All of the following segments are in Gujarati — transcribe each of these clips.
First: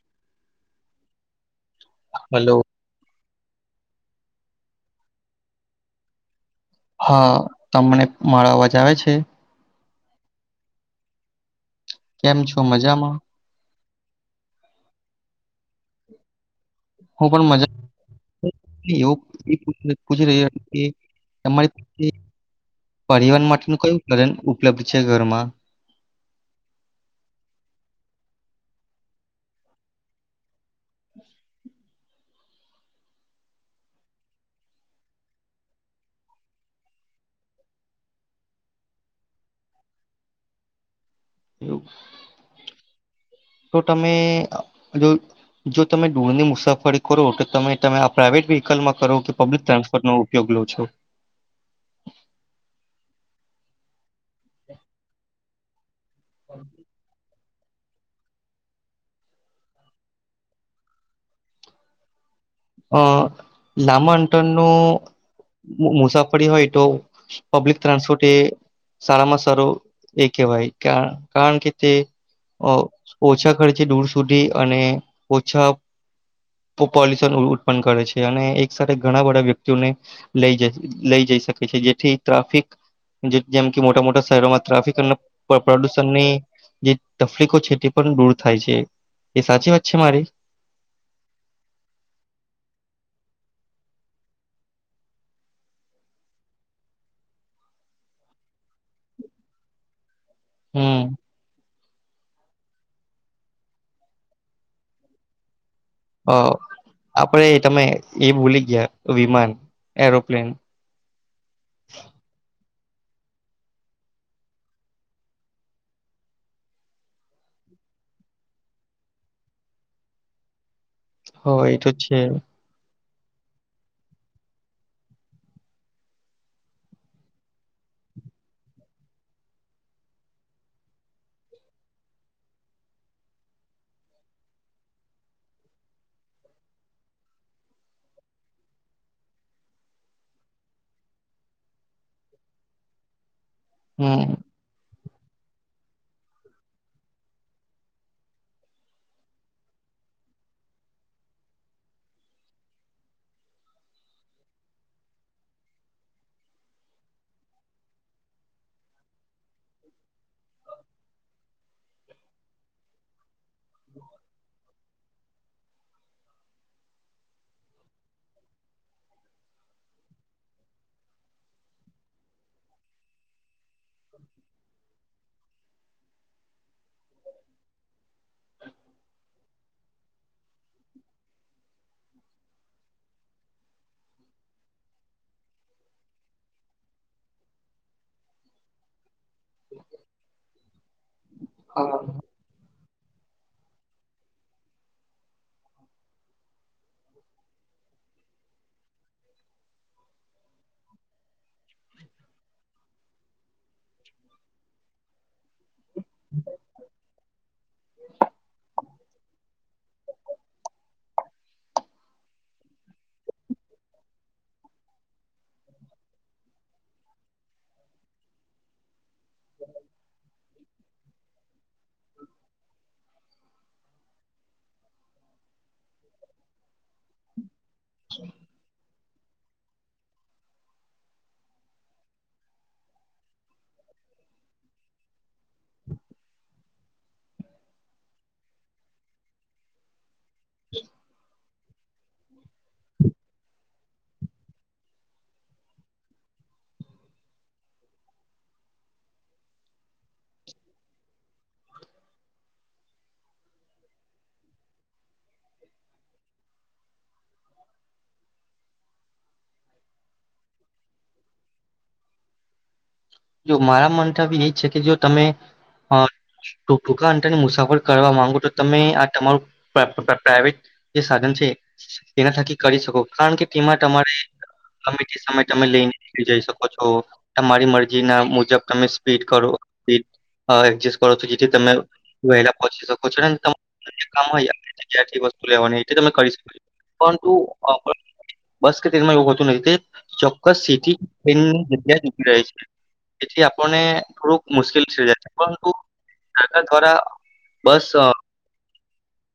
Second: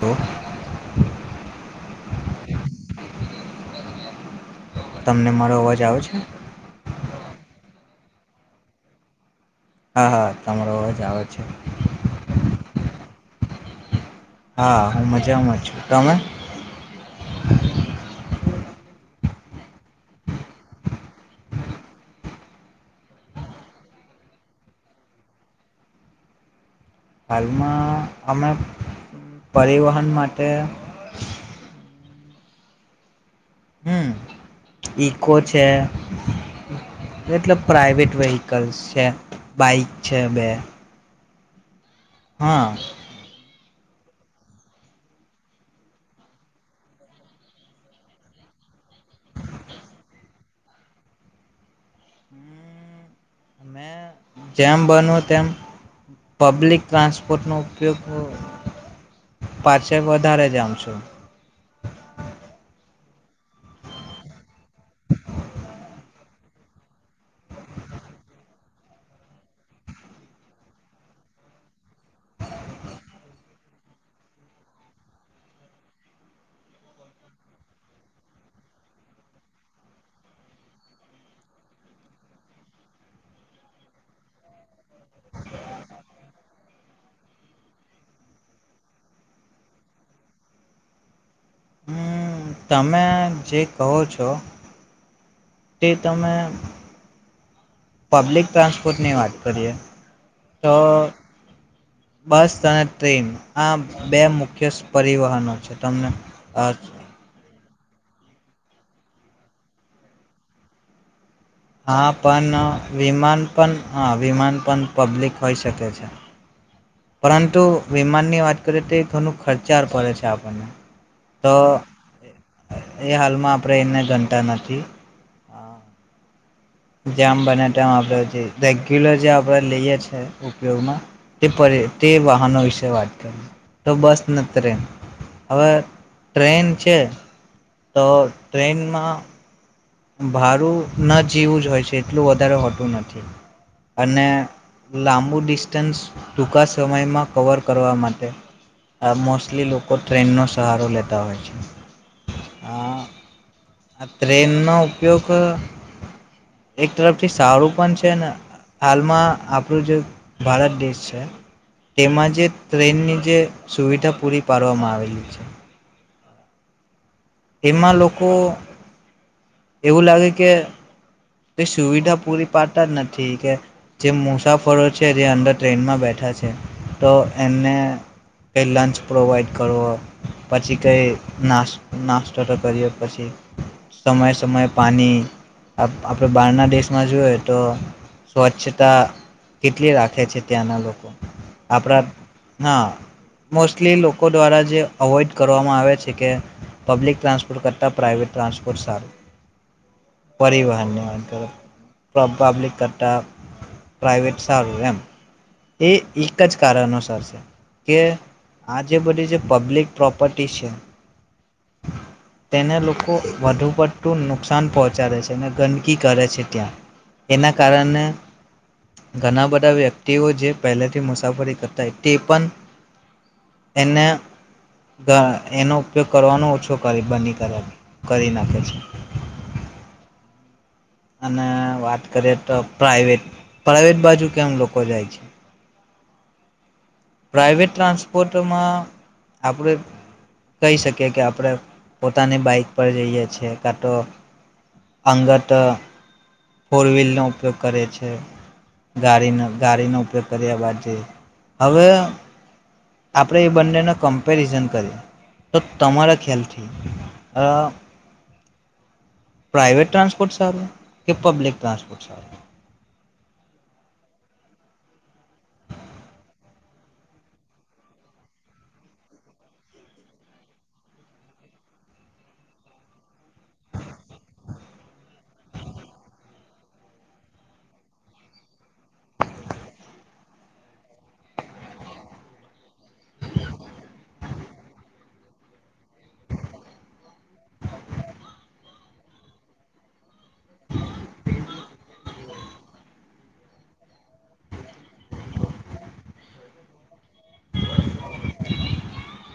હૂ હલો તમને મારો અવાજ આવે છે હા તમને મારો અવાજ આવે છે હા હા તમારો અવાજ આવે છે કેમ છો મજામાં હા હું મજામાં છું તમે હું પણ મજા. એવ પૂછી રયા કે તમારી પાસે પરિવાર માટેનું કયું ઉપકરણ ઉપલબ્ધ છે ઘરમાં હાલમાં અમે પરિવહન માટે હમ ઈકો છે એટલે પ્રાઇવેટ વેહકલ્સ છે બાઈક છે બે. એવું. હા. તો તમે જો જો તમે ડૂરની મુસાફરી કરો તો તમે તમે આ પ્રાઈવેટ વ્યકલમાં કરો કે પબ્લિક ટ્રાન્સપોર્ટ નો ઉપયોગ લો છો. હમ મેં. જેમ બનો તેમ પબ્લિક ટ્રાસ. [unintelligible] નું ઉપયોગ નું પાછે વધારે જવુ છું. અ લામાંન્ટન. તો મુસા પણી હોય તો પ્લિક ટ્રાન્સપોર્ટ એ સારામાં સારો એ કહેવાય કા કારણ કે તે ઓ ઓછા ખર્ચે દૂર સુધી અને ઓછા પો પોલ્યુશન પણ કરે છે અને એક સાથે ઘણા બધા વ્યક્તિઓને લઈજઈ લઈ જઈ શકે છે જેથી ટ્રાફિક જે જેમ કે મોટા મોટા શહેરોમાં ટ્રાફિક અને પ પ્રદુષણની જે તકલીફો છે તે પણ દૂર થાય છે એ સાચી વાત છે મારી હમ તમે જે કહો છો તે તમે. પબ્લિક ટ્રાન્સપોર્ટની વાત કરીએ. તો. હમ બસ અને ટ્રેન આ બે મુખ્ય પરિવહનો છે. તમને હ આપડે તમે. એ ભૂલી ગયા વિમાન એરોપ્લેન હા પણ વિમાન પણ હા વિમાન પણ પબ્લિક હોઈ શકે છે. પરંતુ વિમાન ની વાત કરીએ તો થોડું ખર્ચા પડે છે આપણને હ એ તો છે. એ હાલમાં આપણે એને ગણતા નથી હા. જામ બને ટમ આપણે જે રેગ્યુલર જે આપણે લઈએ છે ઉપયોગમાં તે તે વાહનો વિશે વાત કરીએ તો બસ ને ટ્રેન હવે ટ્રેન છે તો ટ્રેનમાં ભાડું ન જેવું જ હોય છે એટલું વધારે હોતું નથી અને હમ લાંબુ ડિસ્ટન્સ ટૂંકા સમયમાં કવર કરવા માટે આ મોસ્ટલી લોકો ટ્રેનનો સહારો લેતા હોય છે આ ટ્રેનનો ઉપયોગ એક તરફથી સારું પણ છે હાલમાં આપણું જે ભારત દેશ છે તેમાં જે ટ્રેનની જે સુવિધા પૂરી પાડવામાં આવી છે [unintelligible] એમાં લોકો એવું લાગે કે તે સુવિધા પૂરી પાડતા જ નથી કે જેમ મુસાફરો છે જે અંદર ટ્રેનમાં બેઠા છે તો એમને [unintelligible] લંચ પ્રોવાઈડ કરવો પછી કંઈ નાશ નાસ્તો તો કરીઓ પછી સમયે સમયે પાણી આપણે બહારના દેશમાં જોઈએ તો સ્વચ્છતા કેટલી રાખે છે ત્યાં લોકો આપણા હા મોસ્ટલી લોકો દ્વારા જે અવોઈડ કરવામાં આવે છે કે પબ્લિક ટ્રાન્સપોર્ટ કરતા પ્રઇવેટ ટ્રાન્સપોર્ટ સારું પરિવહન ને વાહન કરતા પબ પબ્લિક કરતા પ્રઇવેટ સારું એમ એ એક જ કારણોસર છે કે આ જે બધી જે પબ્લિક પ્રોપર્ટી છે તેને લોકો વધુ પડતું નુકસાન પહોંચાડે છે અને ગન નક્કી કરે છે ત્યાં એના કારણે ઘણા બધા વ્યક્તિઓ જે પહેલેથી મુસાફરી કરતાય તે પણ એને ગ એનો ઉપયોગ કરવાનો ઓછો કરે બની કને કરી નાખે છે અને વાત કરીએ તો પ્રાઇવેટ પ્રાઈવેટ બાજુ કેમ લોકો જાય છે પ્રાઈવેટ ટ્રાન્સપોર્ટમાં આપણે કહી શકીએ કે આપડે પોતાની બાઈક પર જઈએ છીએ કટો અંગત ફોર વ્હીલનો ઉપયોગ કરે છે ગાડીને ગાડીનો ઉપયોગ કર્યા બાદ જે હવે આપણે એ બંનેનો કમ્પેરિઝન કરીએ તો તમારા ખ્યાલથી અ પ્રાઈવેટ ટ્રાસપોર્ટ સારું કે પબલિક ટ્રાસપોર્ટ સારું જો મારા મંતવ્ય એ છે કે જો તમે અ ટુ ટૂંકા અંતરની મુસાફર કરવા માંગો તો તમે આ તમારું પ્રાઈવેટ પ્રાઈવેટ જે સાધન છે તેના થકી કરી શકો કારણ કે તેમાં તમારે ગમે તે સમય તમે લઈને જઈ શકો છો મારી મરજી ના મુજબ તમે સ્પીડ કરો સ્પીડ એડજસ્ટ કરો છો જેથી તમે વહેલા પહોચી શકો છો અને તમ તમે [unintelligible] થી વસ્તુ લેવાની તમે કરી શકો છો પરંતુ બસ કે તેમાં એવું હોતું નથી ચોક્કસ સિટી તેની જગ્યા એ રહે છે એથી આપણને થોડુંક મુશ્કેલ થઈ જાય છે પરંતુ સરકાર દ્વારા બસ અ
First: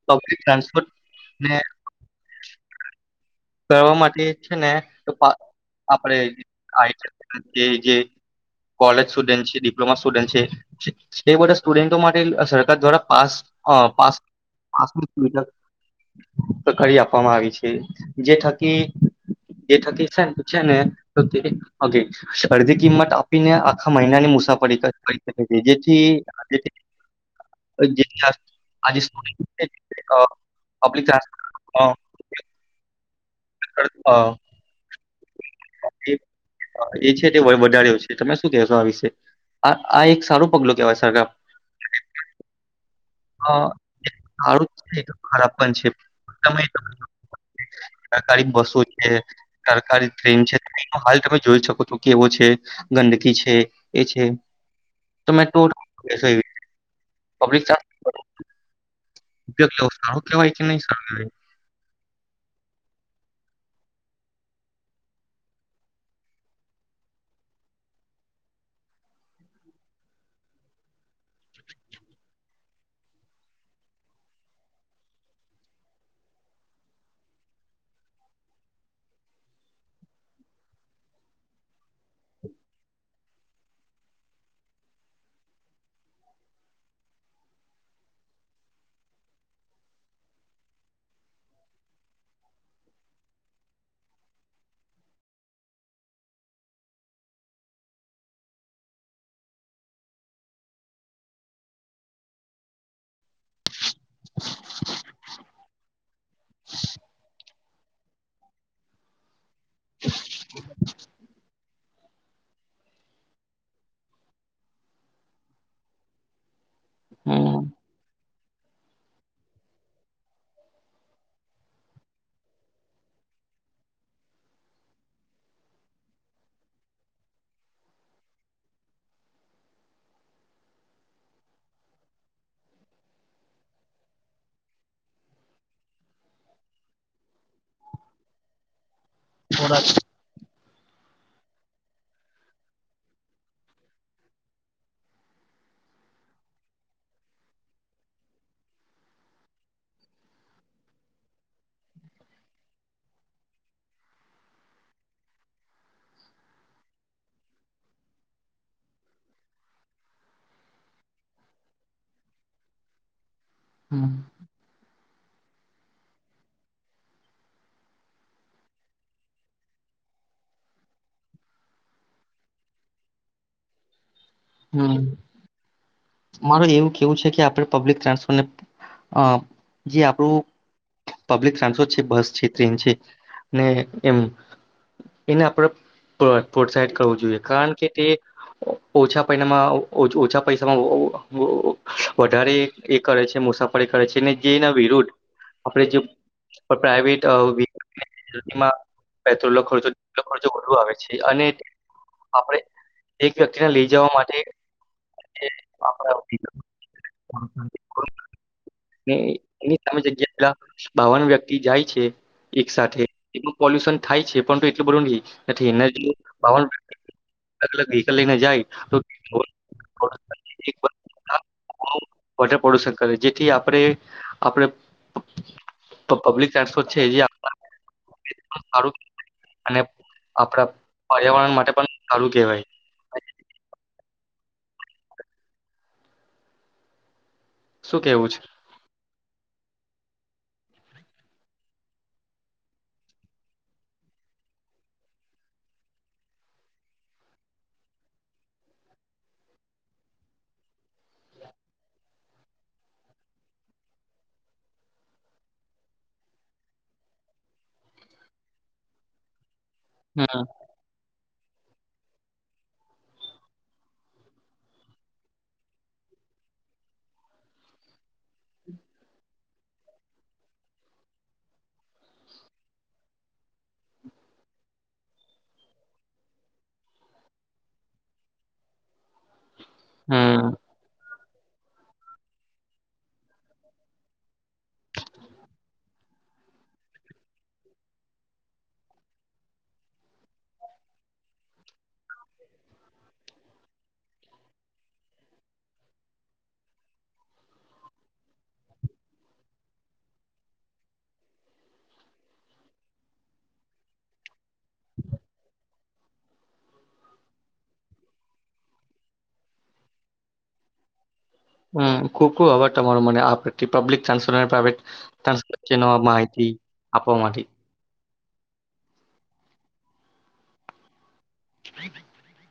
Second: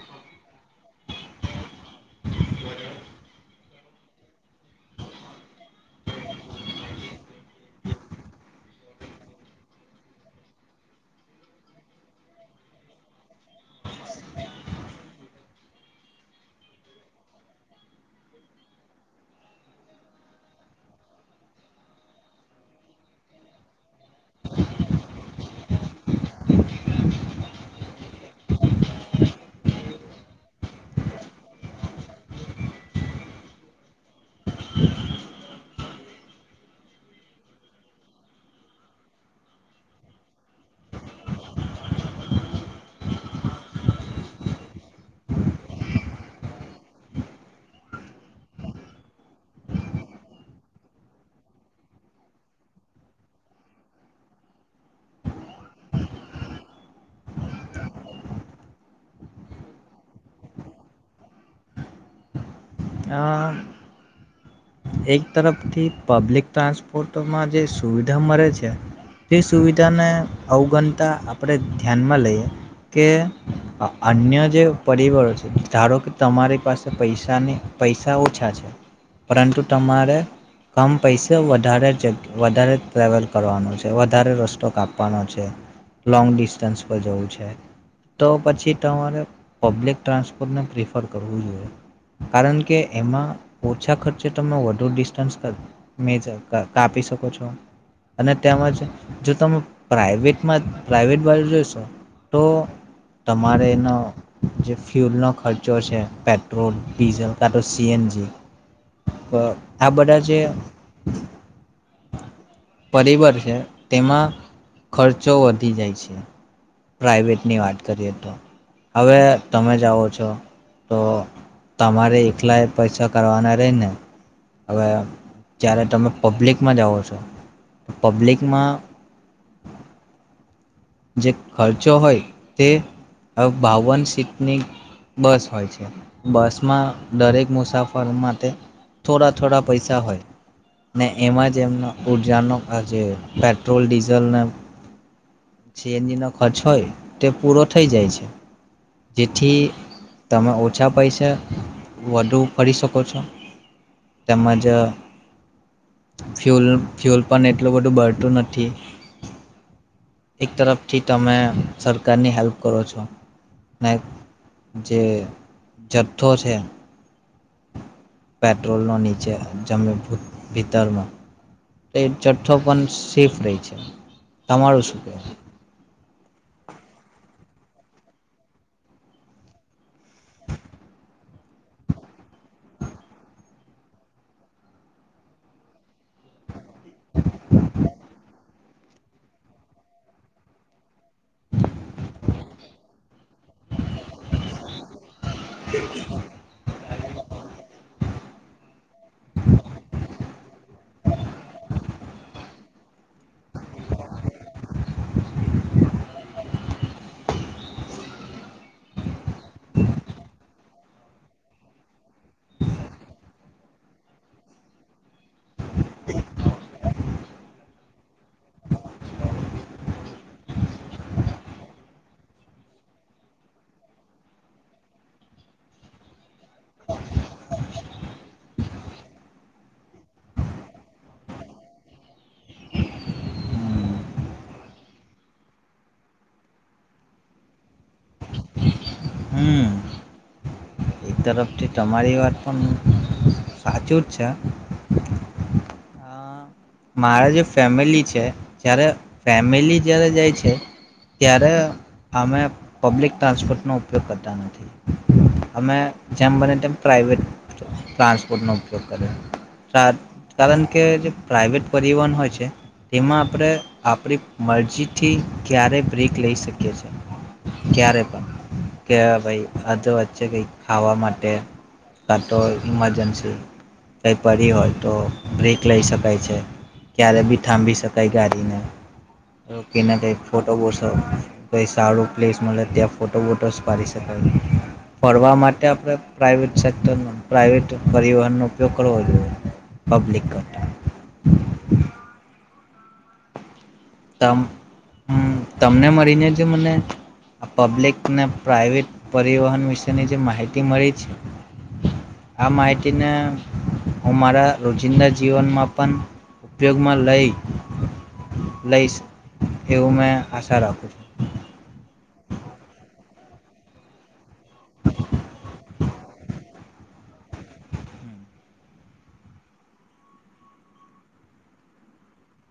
પબ્લિક ટ્રાન્સપોર્ટ ને કરવા માટે છે ને આપણે [unintelligible] જે જે કૉલેજ સ્ટુડન્ટ છે ડિપ્લોમા સ્ટુડન્ટ છે એ બધા સ્ટુડન્ટો માટે સરકાર દ્વારા પાસ અ પાસ પાસ મતલબ સરકારી આપવામાં આવી છે જે જે થકી જે થકી છે છે ને [unintelligible] ઓકે અરધી કિંમત આપીને આખા મહિનાની મુસાફરી કરી શકે છે જેથી જે થાકી આજે [unintelligible] પબ્લિક ટ્રાન્સપોર્ટ છે ને એ છે તે વધાર્યો હોય છે તમે શું કેહેશો આ વિશે આ આ એક સારું પગલું કેવાય સરકાર અ સારું પણ છે અને ખરાબ પણ છે તમે શું કહેશો સરકારી બસો છે સરકારી ટ્રેન છે હાલ તમે જોઈ શકો છો કેવો છે ગંદકી છે એ છે તમે પબ્લિક ટ્રાન્સપોર્ટ [inaudible] ઉપયોગ લેવો સારો કેવાય કે નહી સારું કેવાય એક તરફથી પબ્લિક ટ્રાન્સપોર્ટમાં જે સુવિધા મળે છે તે સુવિધાને અવગણતા આપણે ધ્યાનમાં લઈએ કે અન્ય જે પરિબળો છે ધારો કે તમારી પાસે પૈસાની પૈસા ઓછા છે પરંતુ તમારે કમ પૈસે વધારે જગ્યા વધારે ટ્રાવલ કરવાનો છે વધારે રસ્તો કાપવાનો છે લોંગ ડિસ્ટન્સ પર જવું છે તો પછી તમારે પબ્લિક ટ્રાન્સપોર્ટને પ્રિફર કરવું જોઈએ કારણ કે એમાં ઓછા ખર્ચે તમે વધુ ડિસ્ટન્સ મેજર કાપી શકો છો અને તેમજ જો તમે પ્રાઇવેટમાં પ્રાઇવેટ બાજુ જોઈશો તો તમારે એનો જે ફ્યુલ નો ખર્ચો છે. પેટ્રોલ ડીઝલ, કાં તો સી એન જી, વ આ બધા જે પરિવાર છે તેમાં ખર્ચો વધી જાય છે. પ્રાઇવેટની હમ વાત કરીએ તો. હવે તમે જાઓ છો તો તમારે એકલા એ પૈસા કરવાના રેયને, હવે જ્યારે તમે પબ્લિકમાં જાઓ છો, તો પબ્લિકમાં જે ખર્ચો હોય તે બાવન સીટની બસ હોય છે. બસમાં દરેક મુસાફર માટે થોડા-થોડા થોડાક પૈસા હોય. ને એમાં જ એમનો ઉર્જાનો આ જે પેટ્રોલ, ડીઝલને સી એન જીનો ખર્ચ હોય તે પૂરો થઈ જાય છે. જેથી તમે ઓછા પૈસા વધુ ફરી શકો છો, તેમજ અહ ફ્યૂલ ફ્યૂલ પન એટલું બધું બળતું નથી. એક તરફથી તમે સરકારની હેલ્પ કરો છો. ને હમ્મ. જે જથ્થો છે પેટ્રોલનો નીચે જમી ભી ભીતરમાં તો એ જથ્થો પણ સેફ રેય છે. તમારું શું હમ કેવું? મારું જ એવું કેવું છે કે આપણે પબ્લિક ટ્રાન્સફરને અહ જે આપણું પબ્લિક ટ્રાન્સપોર્ટ છે, બસ છે, ટ્રેન છે, ને એમ, એને આપણે પ પ્રોત્સાહિત કરવું જોઈએ, કારણ કે તે ઓછા પૈનામાં ઓછા પૈસામાં ઓ વધારે એ-એ કરે છે, મુસાફરી કરે છે અને જે એના વિરુદ્ધ આપણે જે પ્રાઈવેટ અહ [inaudible] એમાં પેટ્રોલ નો ખર્ચો [unintelligible] વધુ આવે છે, અને આપણે એક વ્યક્તિને લઈ જવા માટે [unintelligible] [inaudible] ને એની સામે [unintelligible] બાવન વ્યક્તિ જાય છે એક સાથે, એટલું પોલ્યુશન થાય છે, પણ એટલું બધું નહી નથી, એને જી બાવન [inaudible] વ્હીકલ લઈને જાય તો [inaudible] [inaudible] બધે પોલ્યુશન કરે જેથી આપણે આપણે તો પબ્લિક ટ્રાન્સપોર્ટ છે [inaudible] અને આપણા પર્યાવરણ માટે પણ સારું કહેવાય. શું કેવું છ? હમ એક તરફથી તમારી વાત પણ સાચું જ છે. મારા જે ફેમિલી છે, જ્યારે ફેમિલી જ્યારે જાય છે ત્યારે અમે પબ્લિક ટ્રાન્સપોર્ટનો ઉપયોગ કરતા નથી. અમે જેમ બને તેમ પ્રાાઈવેટ ટ્રાન્સપોર્ટનો ઉપયોગ કરીએ. [unintelligible] હમ કારણ કે જે પ્રાઇવેટ પરિવહન હોય છે, તેમાં આપણે આપણી મરજીથી ક્યારેય બ્રેક લઈ શકીએ છે, ક્યારે પણ, કે ભાઈ આ તો વચ્ચે કંઈ ખાવા માટે કાં તો ઇમરજન્સી કંઈ પડી હોય તો બ્રેક લઈ શક કાય છે, ક્યારેય બી થાંભી શકાય ગાડીને. તો કેના કાંઈક ફોટો હમ [unintelligible] કંઈ સારો પ્લેસ મળે ત્યાં ફોટો વોટોસ પાડી શકાય. ફરવા માટે આપણે પ્રાઇવેટ સેક્ટરનો પ્રાઇવેટ પરિવહનનો ઉપયોગ કરવો જોઈએ, પબ્લિક કરતાં. [inaudible] તમ અમ્મ તમને મળીને જે મને આ પબ્લિક ને પ્રાઇવેટ પરિવહન વિશેની જે માહિતી મળી છે, આ માહિતીને હું મારા રોજિંદા જીવનમાં પણ ઉપયોગમાં લઈ લઈશ એવું મેં આશા રાખું છું. હમ્મ. ખૂબ-ખૂબ આભાર તમારો. મને આ પથી પબ્લિક ટ્રાન્સપોર્ટ અને પ્રાઈવેટ ટ્રાન્સપોર્ટ જેનો આ માહિતી આપવા માંથી. [inaudible]